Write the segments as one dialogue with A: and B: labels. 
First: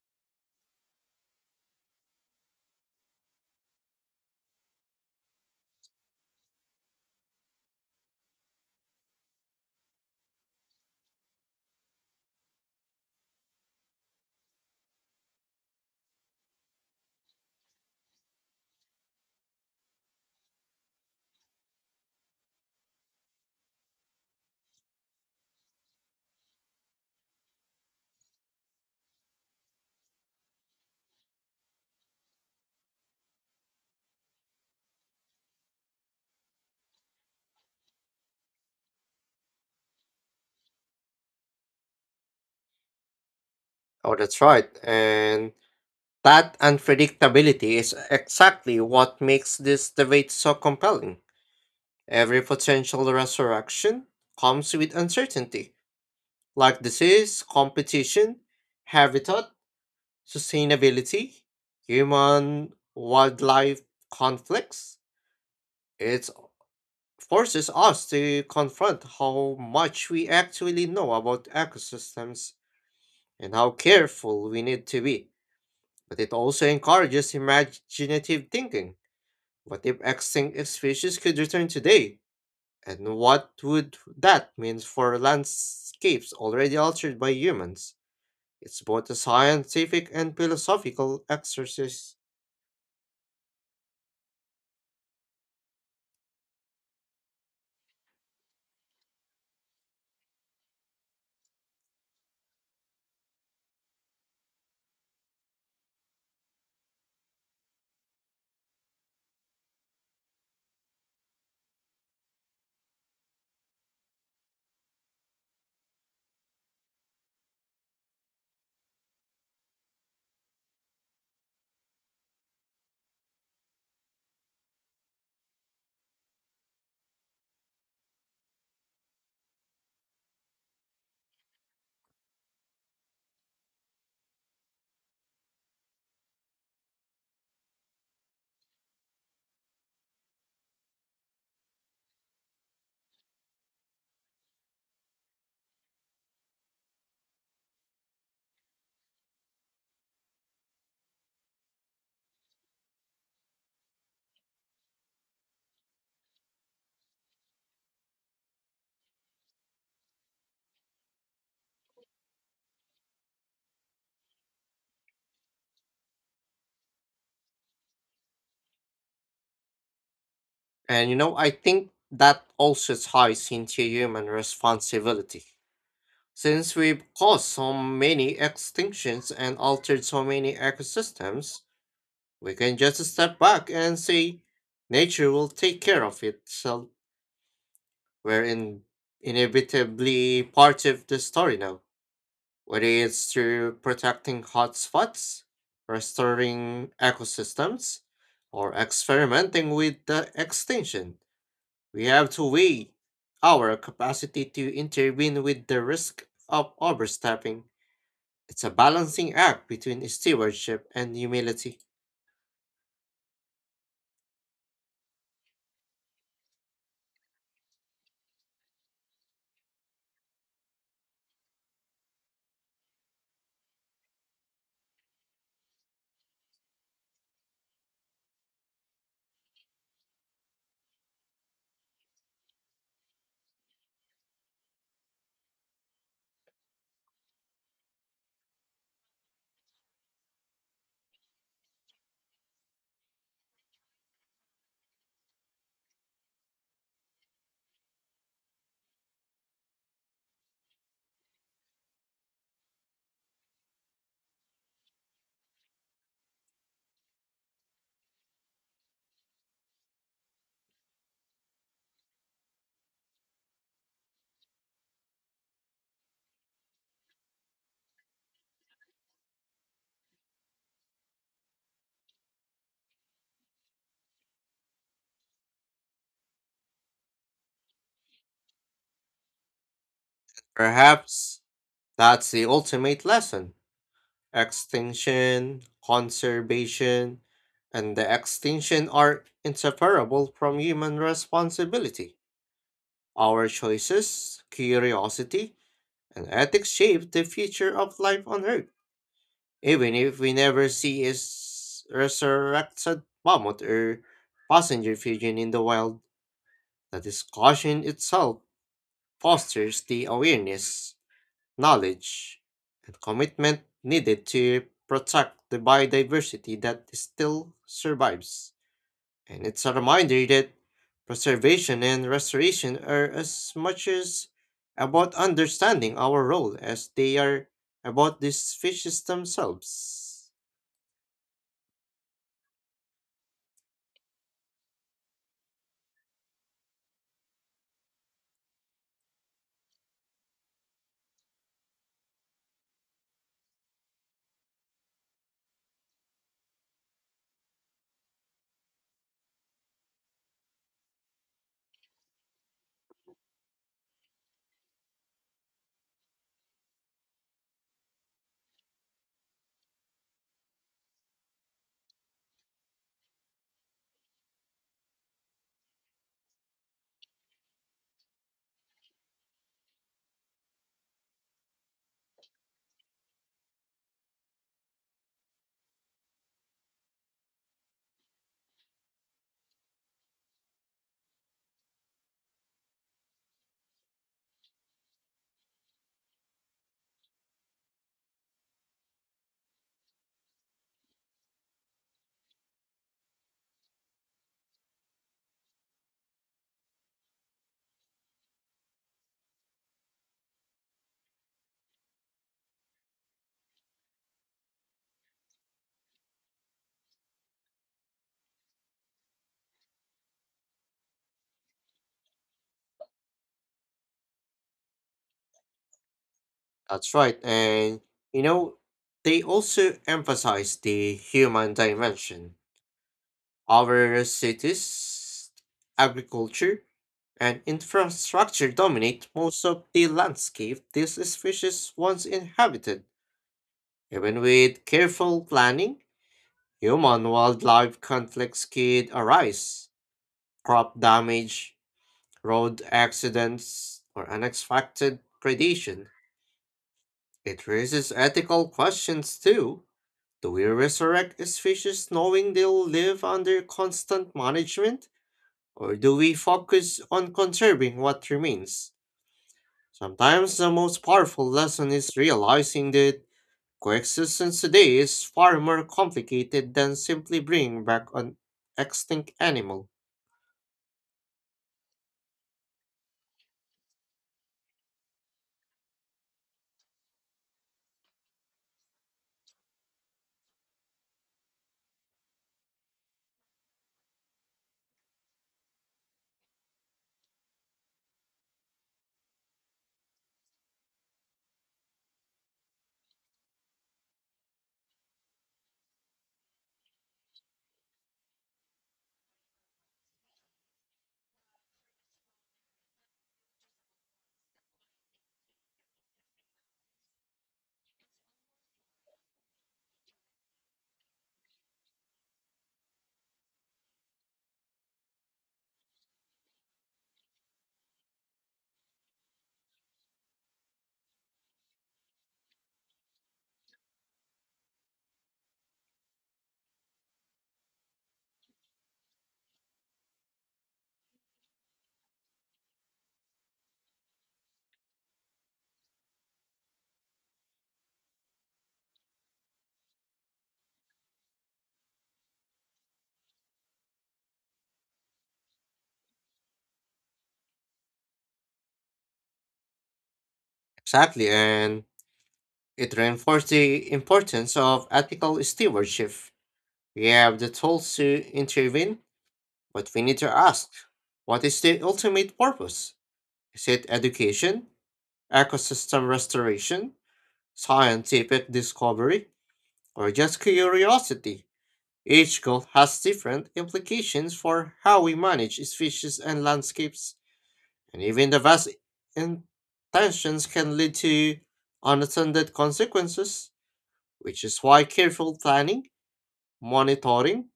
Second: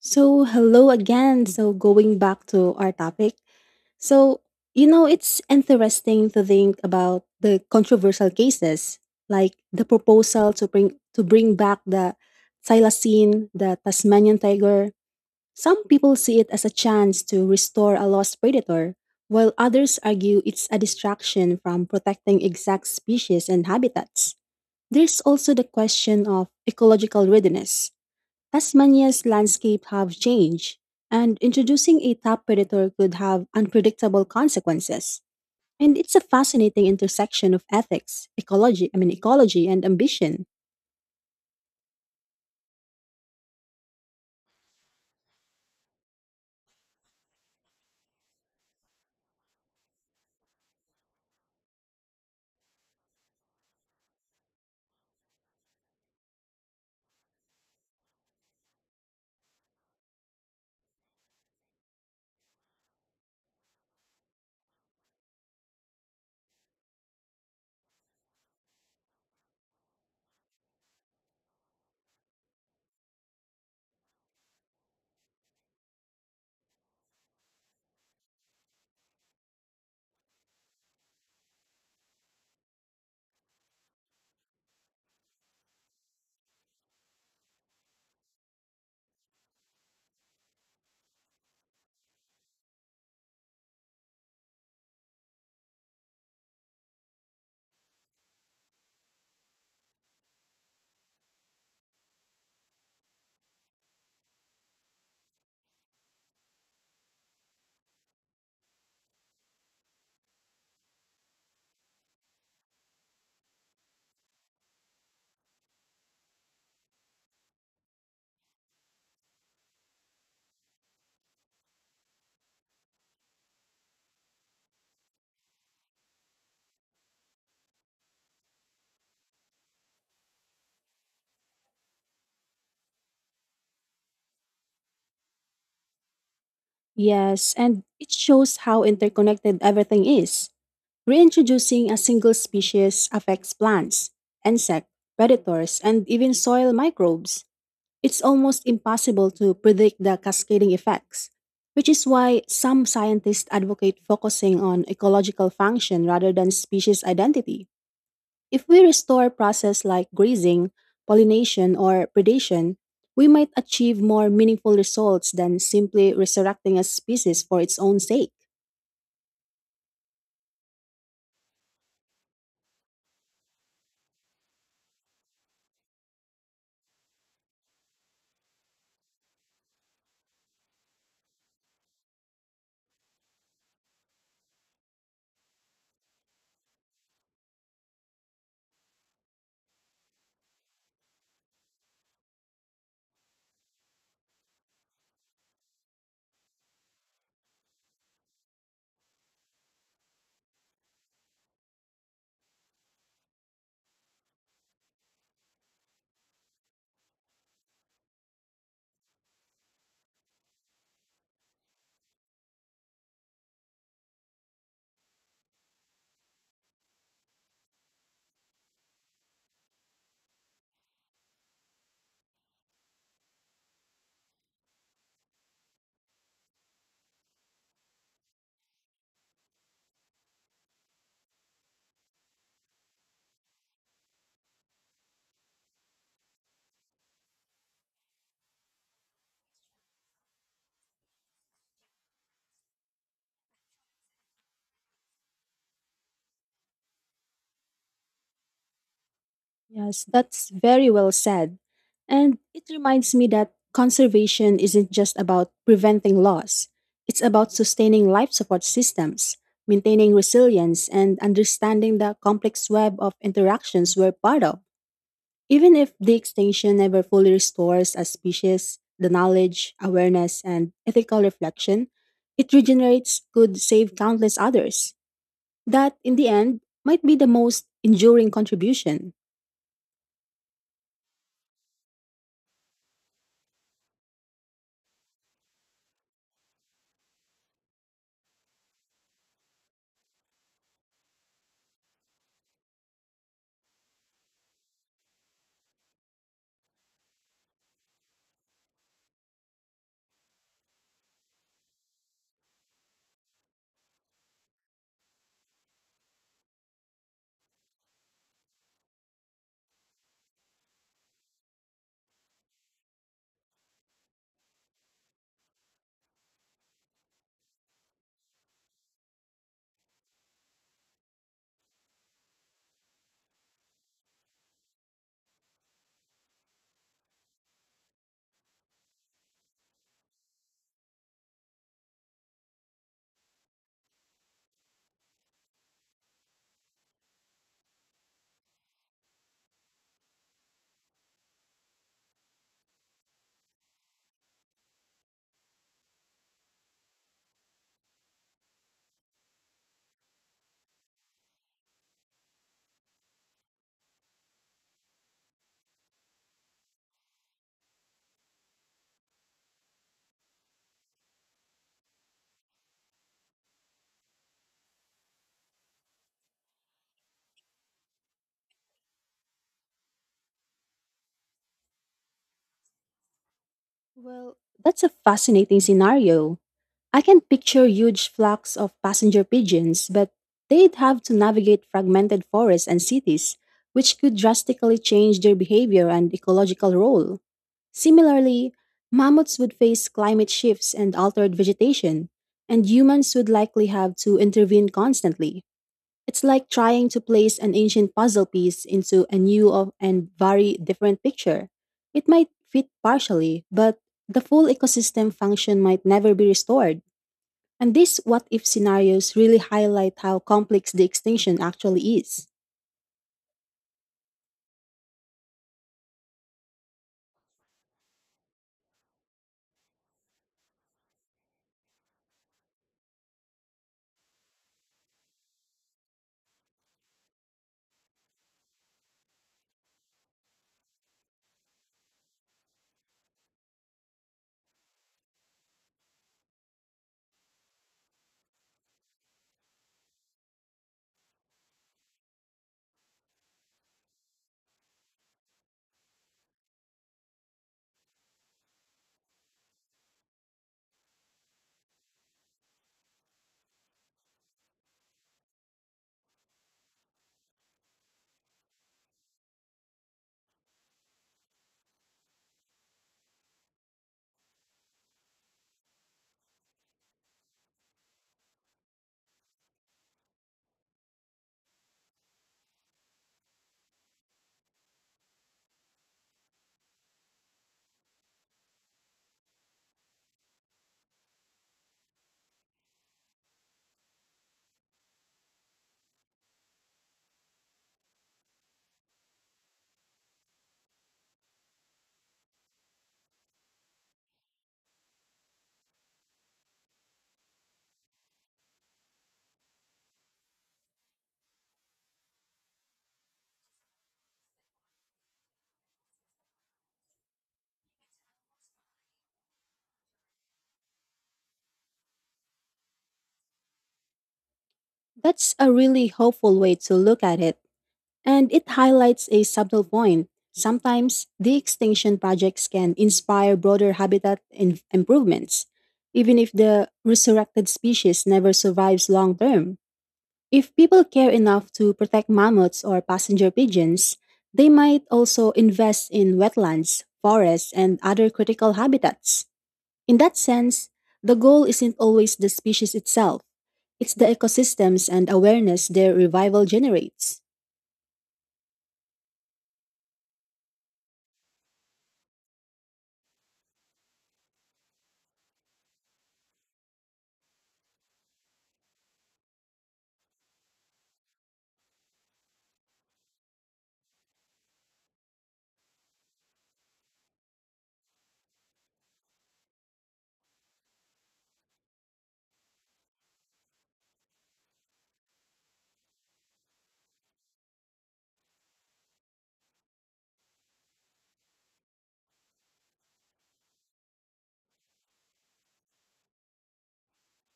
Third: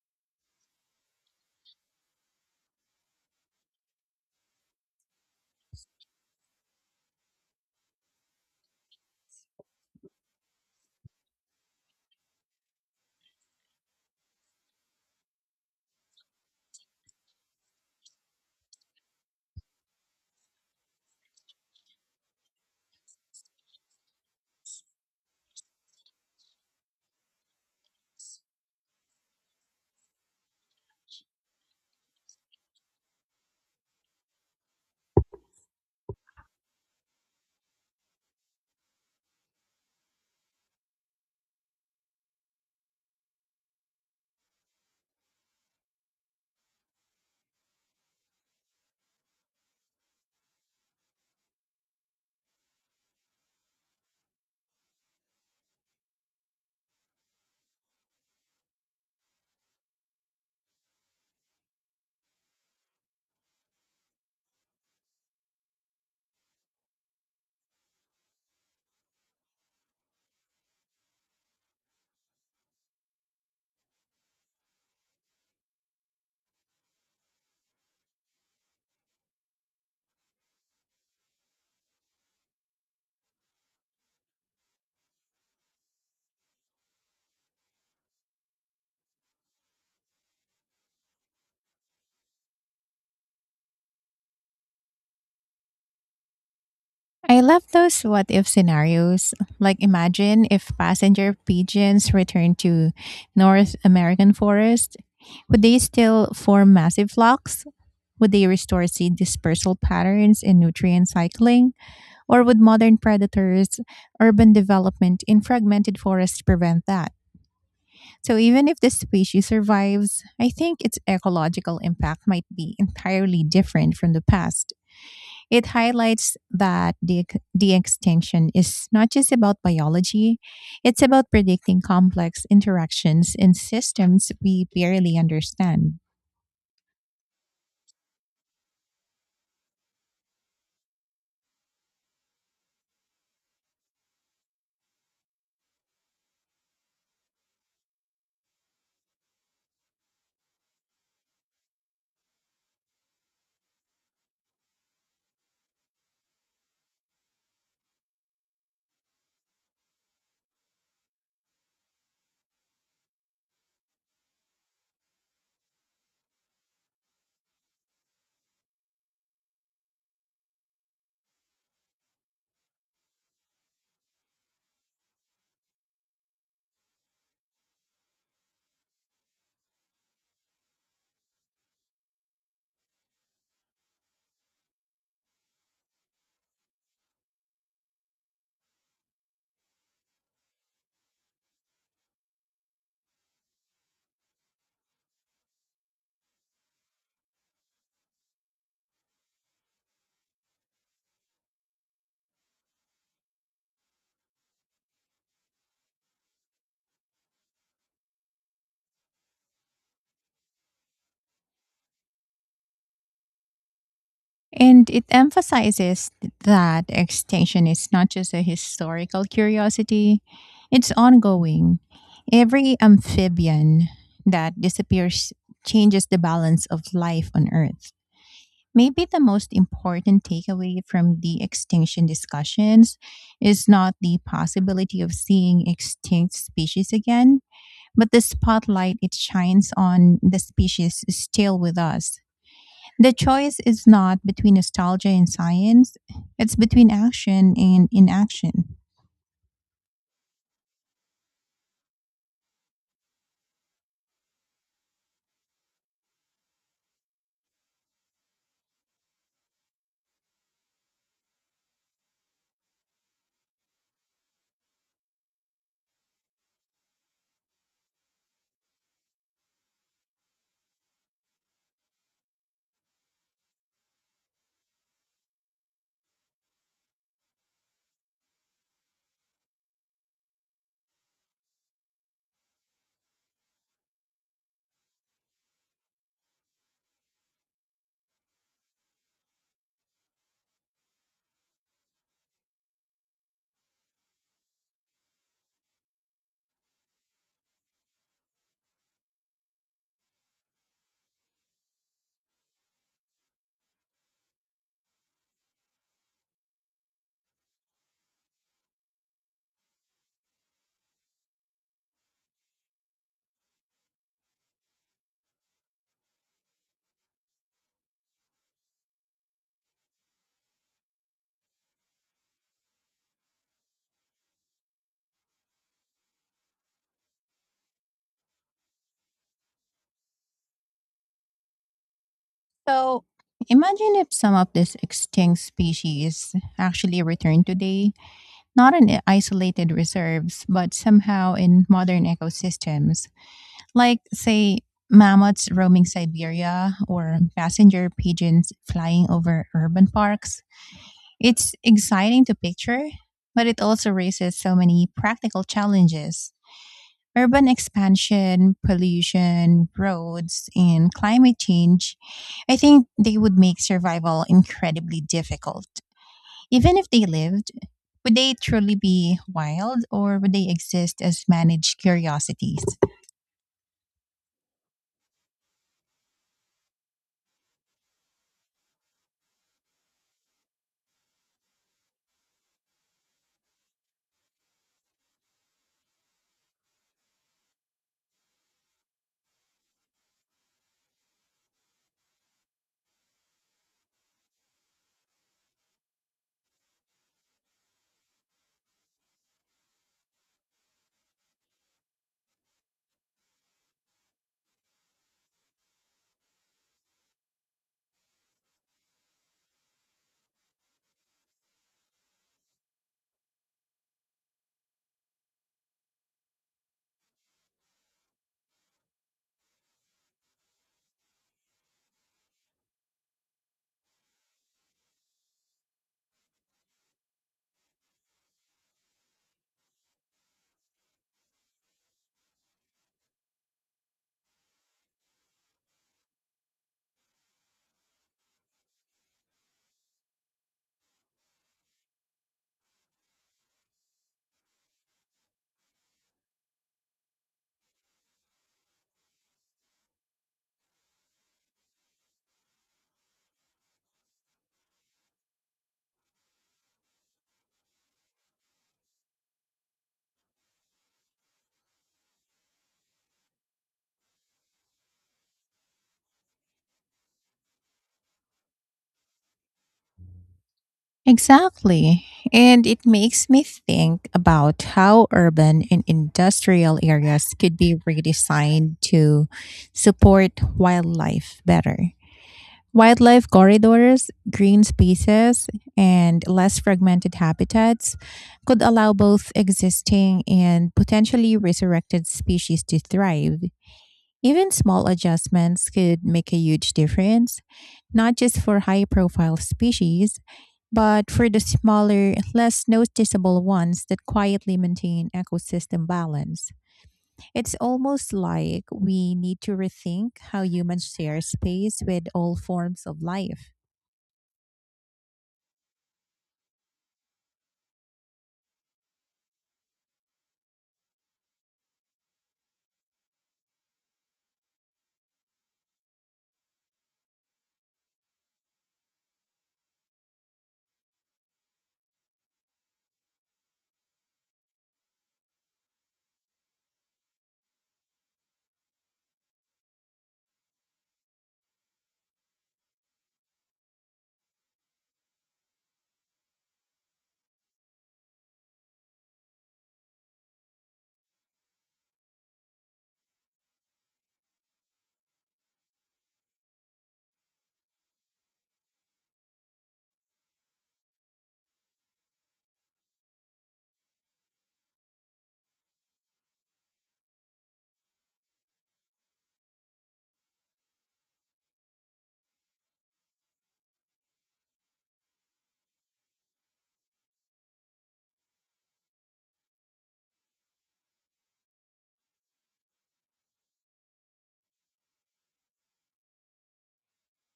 A: So, hello again. So, going back to our topic. So, it's interesting to think about the controversial cases, like the proposal to bring back the thylacine, the Tasmanian tiger. Some people see it as a chance to restore a lost predator, while others argue it's a distraction from protecting exact species and habitats. There's also the question of ecological readiness. Tasmania's landscape have changed, and introducing a top predator could have unpredictable consequences. And it's a fascinating intersection of ethics, ecology, I mean ecology and ambition.
B: Oh, that's right. And that unpredictability is exactly what makes this debate so compelling. Every potential resurrection comes with uncertainty, like disease, competition, habitat, sustainability, human wildlife conflicts. It forces us to confront how much we actually know about ecosystems and how careful we need to be, but it also encourages imaginative thinking. What if extinct species could return today? And what would that mean for landscapes already altered by humans? It's both a scientific and philosophical exercise.
C: I love those what if scenarios. Like, imagine if passenger pigeons returned to North American forest. Would they still form massive flocks? Would they restore seed dispersal patterns and nutrient cycling? Or would modern predators, urban development in fragmented forests prevent that? So, even if the species survives, I think its ecological impact might be entirely different from the past. It highlights that the extinction is not just about biology, it's about predicting complex interactions in systems we barely understand.
A: Yes, and it shows how interconnected everything is. Reintroducing a single species affects plants, insect, predators, and even soil microbes. It's almost impossible to predict the cascading effects, which is why some scientists advocate focusing on ecological function rather than species identity. If we restore processes like grazing, pollination, or predation, we might achieve more meaningful results than simply resurrecting a species for its own sake.
B: And you know, I think that also ties into human responsibility. Since we've caused so many extinctions and altered so many ecosystems, we can just step back and say, nature will take care of itself. We're in, inevitably part of the story now, whether it's through protecting hotspots, restoring ecosystems, or experimenting with the extinction. We have to weigh our capacity to intervene with the risk of overstepping. It's a balancing act between stewardship and humility.
C: And it emphasizes that extinction is not just a historical curiosity, it's ongoing. Every amphibian that disappears changes the balance of life on Earth. Maybe the most important takeaway from the extinction discussions is not the possibility of seeing extinct species again, but the spotlight it shines on the species still with us. The choice is not between nostalgia and science, it's between action and inaction.
A: Yes, that's very well said. And it reminds me that conservation isn't just about preventing loss, it's about sustaining life support systems, maintaining resilience, and understanding the complex web of interactions we're part of. Even if the extinction never fully restores a species, the knowledge, awareness, and ethical reflection it regenerates could save countless others. That, in the end, might be the most enduring contribution.
B: Perhaps that's the ultimate lesson. Extinction, conservation, and the extinction are inseparable from human responsibility. Our choices, curiosity, and ethics shape the future of life on Earth. Even if we never see a resurrected mammoth or passenger pigeon in the wild, the discussion itself fosters the awareness knowledge, and commitment needed to protect the biodiversity that still survives. And it's a reminder that preservation and restoration are as much as about understanding our role as they are about these fishes themselves.
C: So, imagine if some of this extinct species actually returned today, not in isolated reserves, but somehow in modern ecosystems, like say mammoths roaming Siberia or passenger pigeons flying over urban parks. It's exciting to picture, but it also raises so many practical challenges. Urban expansion, pollution, roads, and climate change, I think they would make survival incredibly difficult. Even if they lived, would they truly be wild or would they exist as managed curiosities?
A: Well, that's a fascinating scenario. I can picture huge flocks of passenger pigeons, but they'd have to navigate fragmented forests and cities, which could drastically change their behavior and ecological role. Similarly, mammoths would face climate shifts and altered vegetation, and humans would likely have to intervene constantly. It's like trying to place an ancient puzzle piece into a and very different picture. It might fit partially, but the full ecosystem function might never be restored. And these what if scenarios really highlight how complex the extinction actually is.
B: That's right, and you know, they also emphasize the human dimension. Our cities, agriculture, and infrastructure dominate most of the landscape this species once inhabited. Even with careful planning, human wildlife conflicts could arise. Crop damage, road accidents, or unexpected predation. It raises ethical questions too. Do we resurrect species knowing they'll live under constant management? Or do we focus on conserving what remains? Sometimes the most powerful lesson is realizing that coexistence today is far more complicated than simply bringing back an extinct animal.
C: Exactly. And it makes me think about how urban and industrial areas could be redesigned to support wildlife better. Wildlife corridors, green spaces, and less fragmented habitats could allow both existing and potentially resurrected species to thrive. Even small adjustments could make a huge difference, not just for high profile species, but for the smaller, less noticeable ones that quietly maintain ecosystem balance. It's almost like we need to rethink how humans share space with all forms of life.
A: That's a really hopeful way to look at it. And it highlights a subtle point. Sometimes the extinction projects can inspire broader habitat improvements, even if the resurrected species never survives long term. If people care enough to protect mammoths or passenger pigeons, they might also invest in wetlands, forests, and other critical habitats. In that sense, the goal isn't always the species itself, it's the ecosystems and awareness their revival generates.
B: Exactly, and it reinforces the importance of ethical stewardship. We have the tools to intervene, but we need to ask, what is the ultimate purpose? Is it education, ecosystem restoration, scientific discovery? Or just curiosity. Each goal has different implications for how we manage species and landscapes, and even the best intentions can lead to unintended consequences, which is why careful planning, monitoring,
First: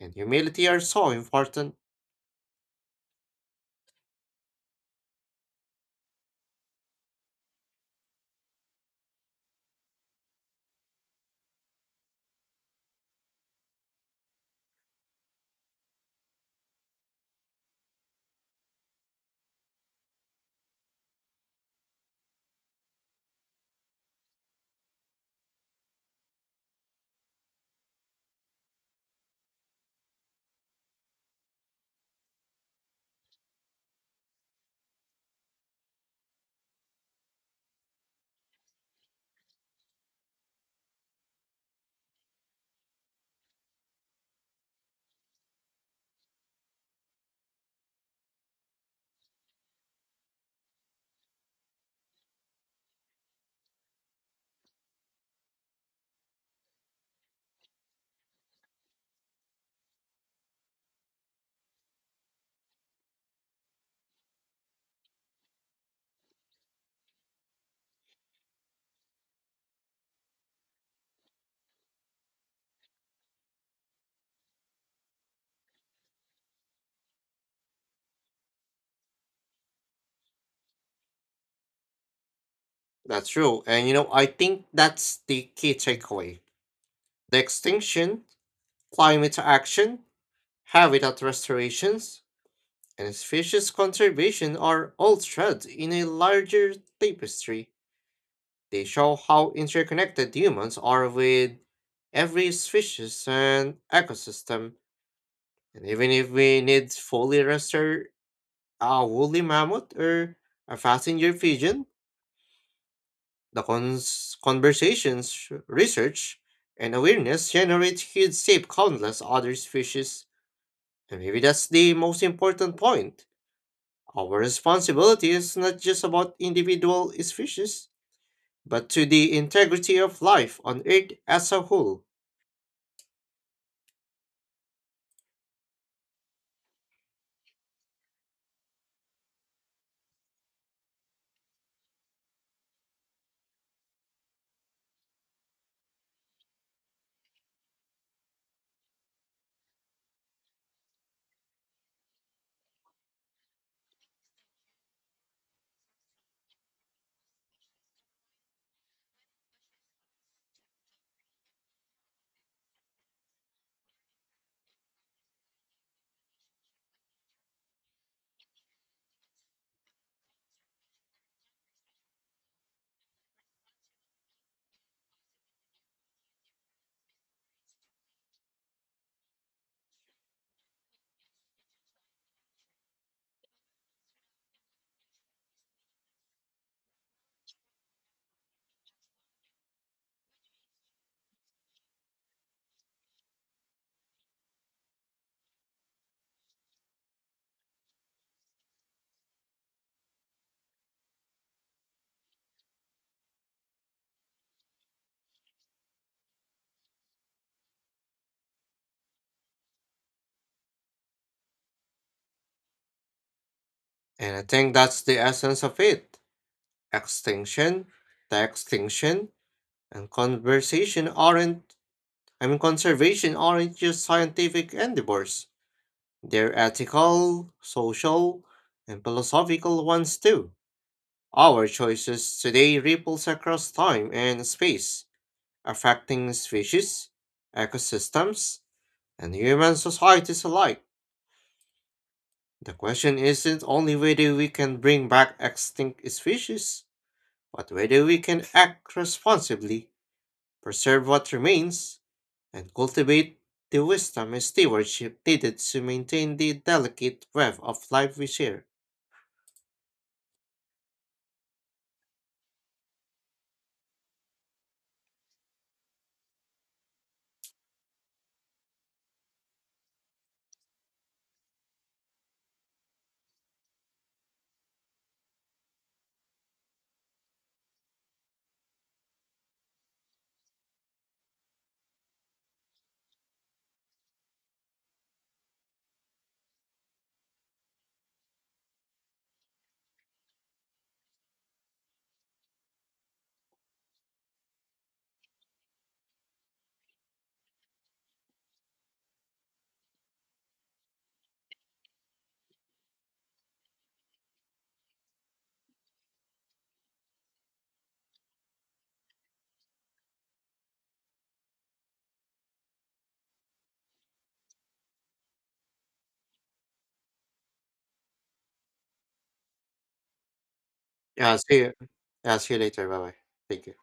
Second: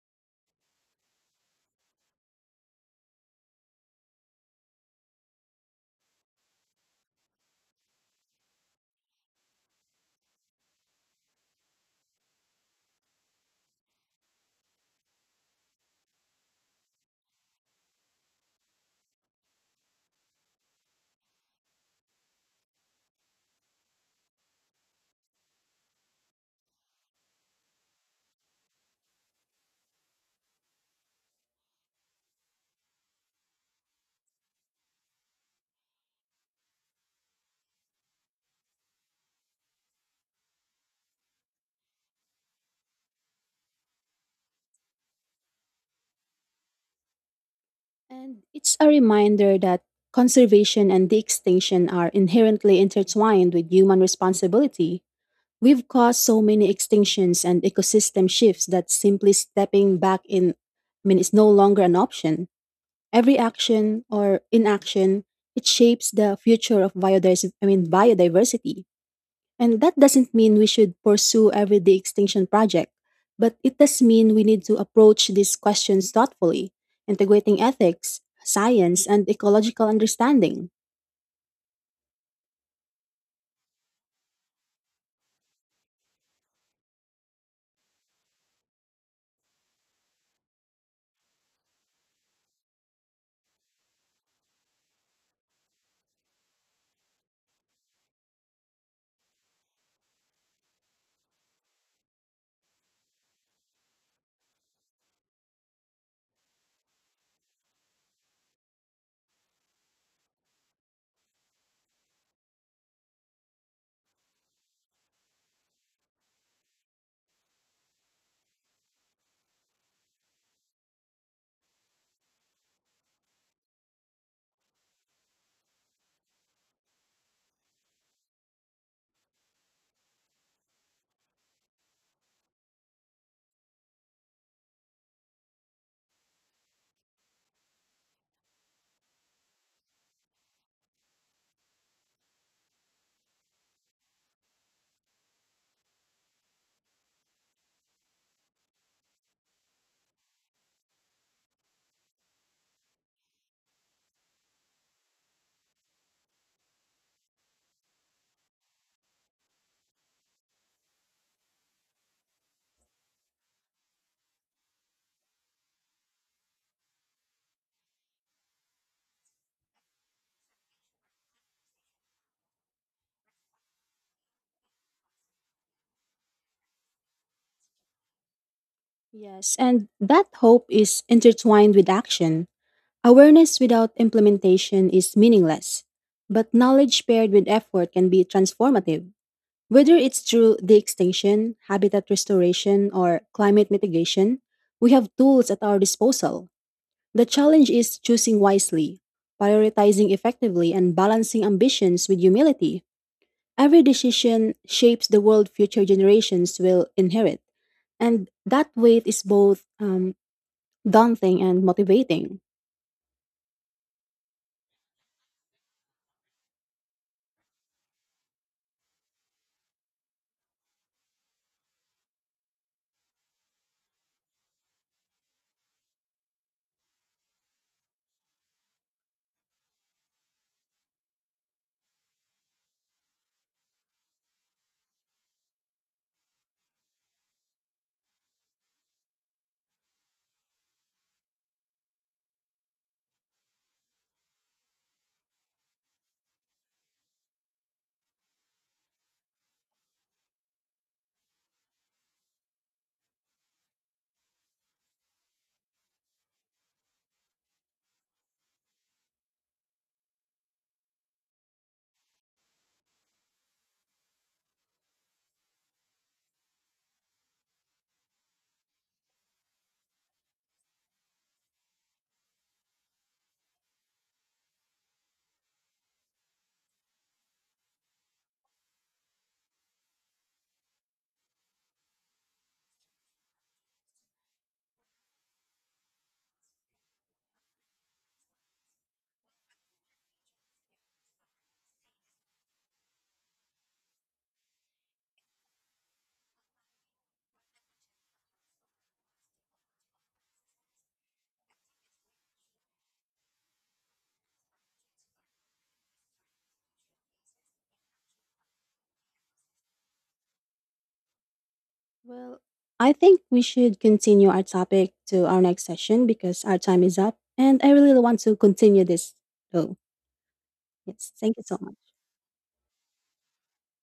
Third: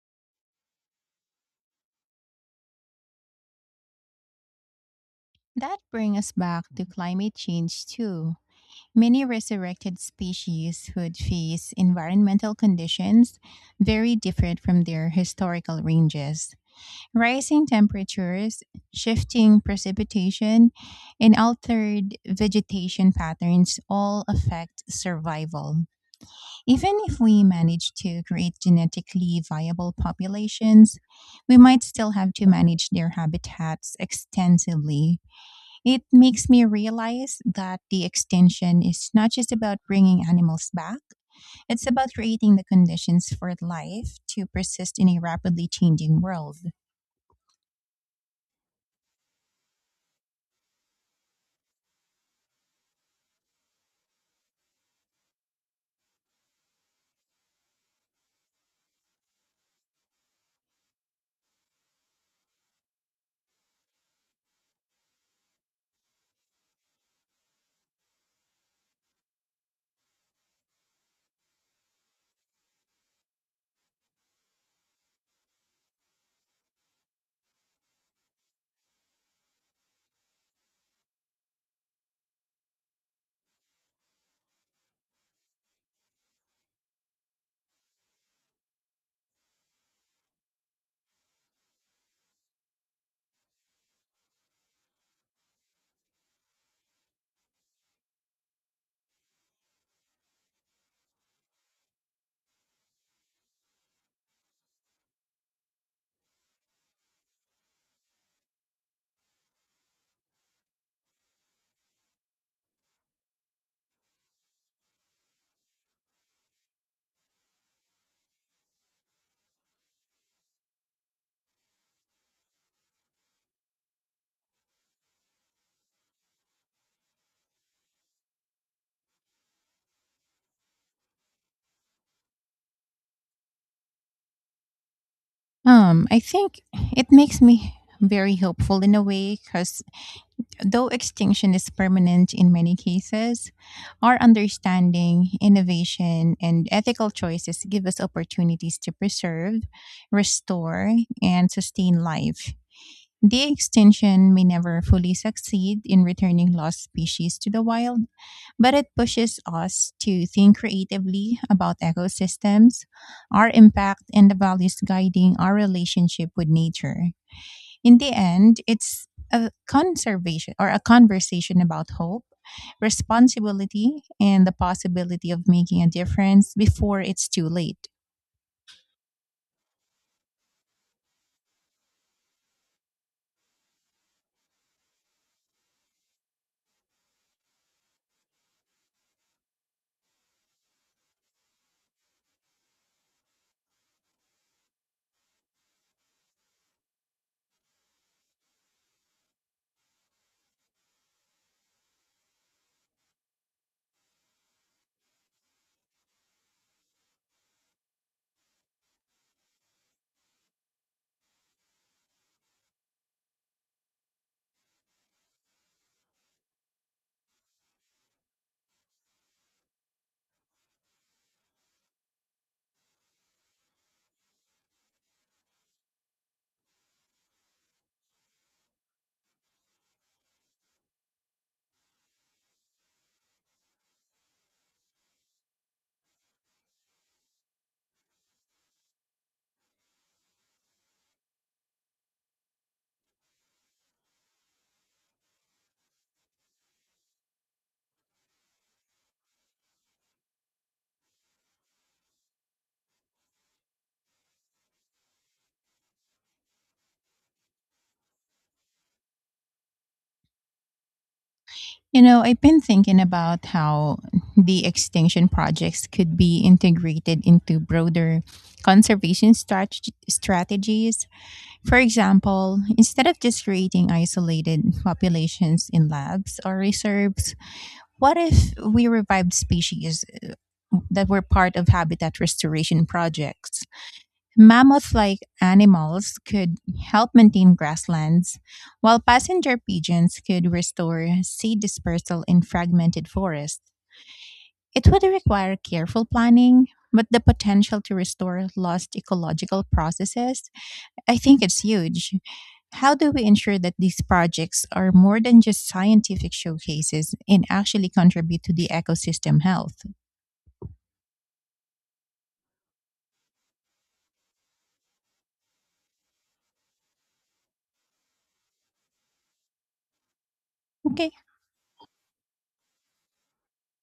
B: and humility are so important.
C: That brings us back to climate change, too. Many resurrected species would face environmental conditions very different from their historical ranges. Rising temperatures, shifting precipitation, and altered vegetation patterns all affect survival. Even if we manage to create genetically viable populations, we might still have to manage their habitats extensively. It makes me realize that the extinction is not just about bringing animals back, it's about creating the conditions for life to persist in a rapidly changing world.
A: And it's a reminder that conservation and de extinction are inherently intertwined with human responsibility. We've caused so many extinctions and ecosystem shifts that simply stepping back in I mean is no longer an option. Every action or inaction it shapes the future of biodiversity. And that doesn't mean we should pursue every day extinction project, but it does mean we need to approach these questions thoughtfully, integrating ethics, science, and ecological understanding.
B: That's true, and you know, I think that's the key takeaway. The extinction, climate action, habitat restorations, and species conservation are all threads in a larger tapestry. They show how interconnected humans are with every species and ecosystem. And even if we need fully restore a woolly mammoth or a passenger pigeon, the conversations, research, and awareness generate huge shape countless other species. And maybe that's the most important point. Our responsibility is not just about individual species, but to the integrity of life on Earth as a whole.
C: I think it makes me very hopeful in a way because though extinction is permanent in many cases, our understanding, innovation, and ethical choices give us opportunities to preserve, restore, and sustain life. The extinction may never fully succeed in returning lost species to the wild, but it pushes us to think creatively about ecosystems, our impact, and the values guiding our relationship with nature. In the end, it's a conservation or a conversation about hope, responsibility, and the possibility of making a difference before it's too late.
A: Yes, and that hope is intertwined with action. Awareness without implementation is meaningless, but knowledge paired with effort can be transformative. Whether it's through de extinction, habitat restoration, or climate mitigation, we have tools at our disposal. The challenge is choosing wisely, prioritizing effectively, and balancing ambitions with humility. Every decision shapes the world future generations will inherit, and that weight is both daunting and motivating.
B: And I think that's the essence of it. Extinction, the extinction, and conversation aren't, I mean, conservation aren't just scientific endeavors. They're ethical, social, and philosophical ones too. Our choices today ripples across time and space, affecting species, ecosystems, and human societies alike. The question isn't only whether we can bring back extinct species, but whether we can act responsibly, preserve what remains, and cultivate the wisdom and stewardship needed to maintain the delicate web of life we share.
C: You know, I've been thinking about how the extinction projects could be integrated into broader conservation strategies. For example, instead of just creating isolated populations in labs or reserves, what if we revived species that were part of habitat restoration projects? Mammoth like animals could help maintain grasslands, while passenger pigeons could restore seed dispersal in fragmented forests. It would require careful planning, but the potential to restore lost ecological processes, I think it's huge. How do we ensure that these projects are more than just scientific showcases and actually contribute to the ecosystem health?
A: Well, I think we should continue our topic to our next session because our time is up, and I really want to continue this. So,
C: Okay,
A: yes,
B: Yeah,
A: thank
B: I'll
A: you so
B: see you.
A: much.
B: Yeah, I'll see you later. Bye bye. Thank you.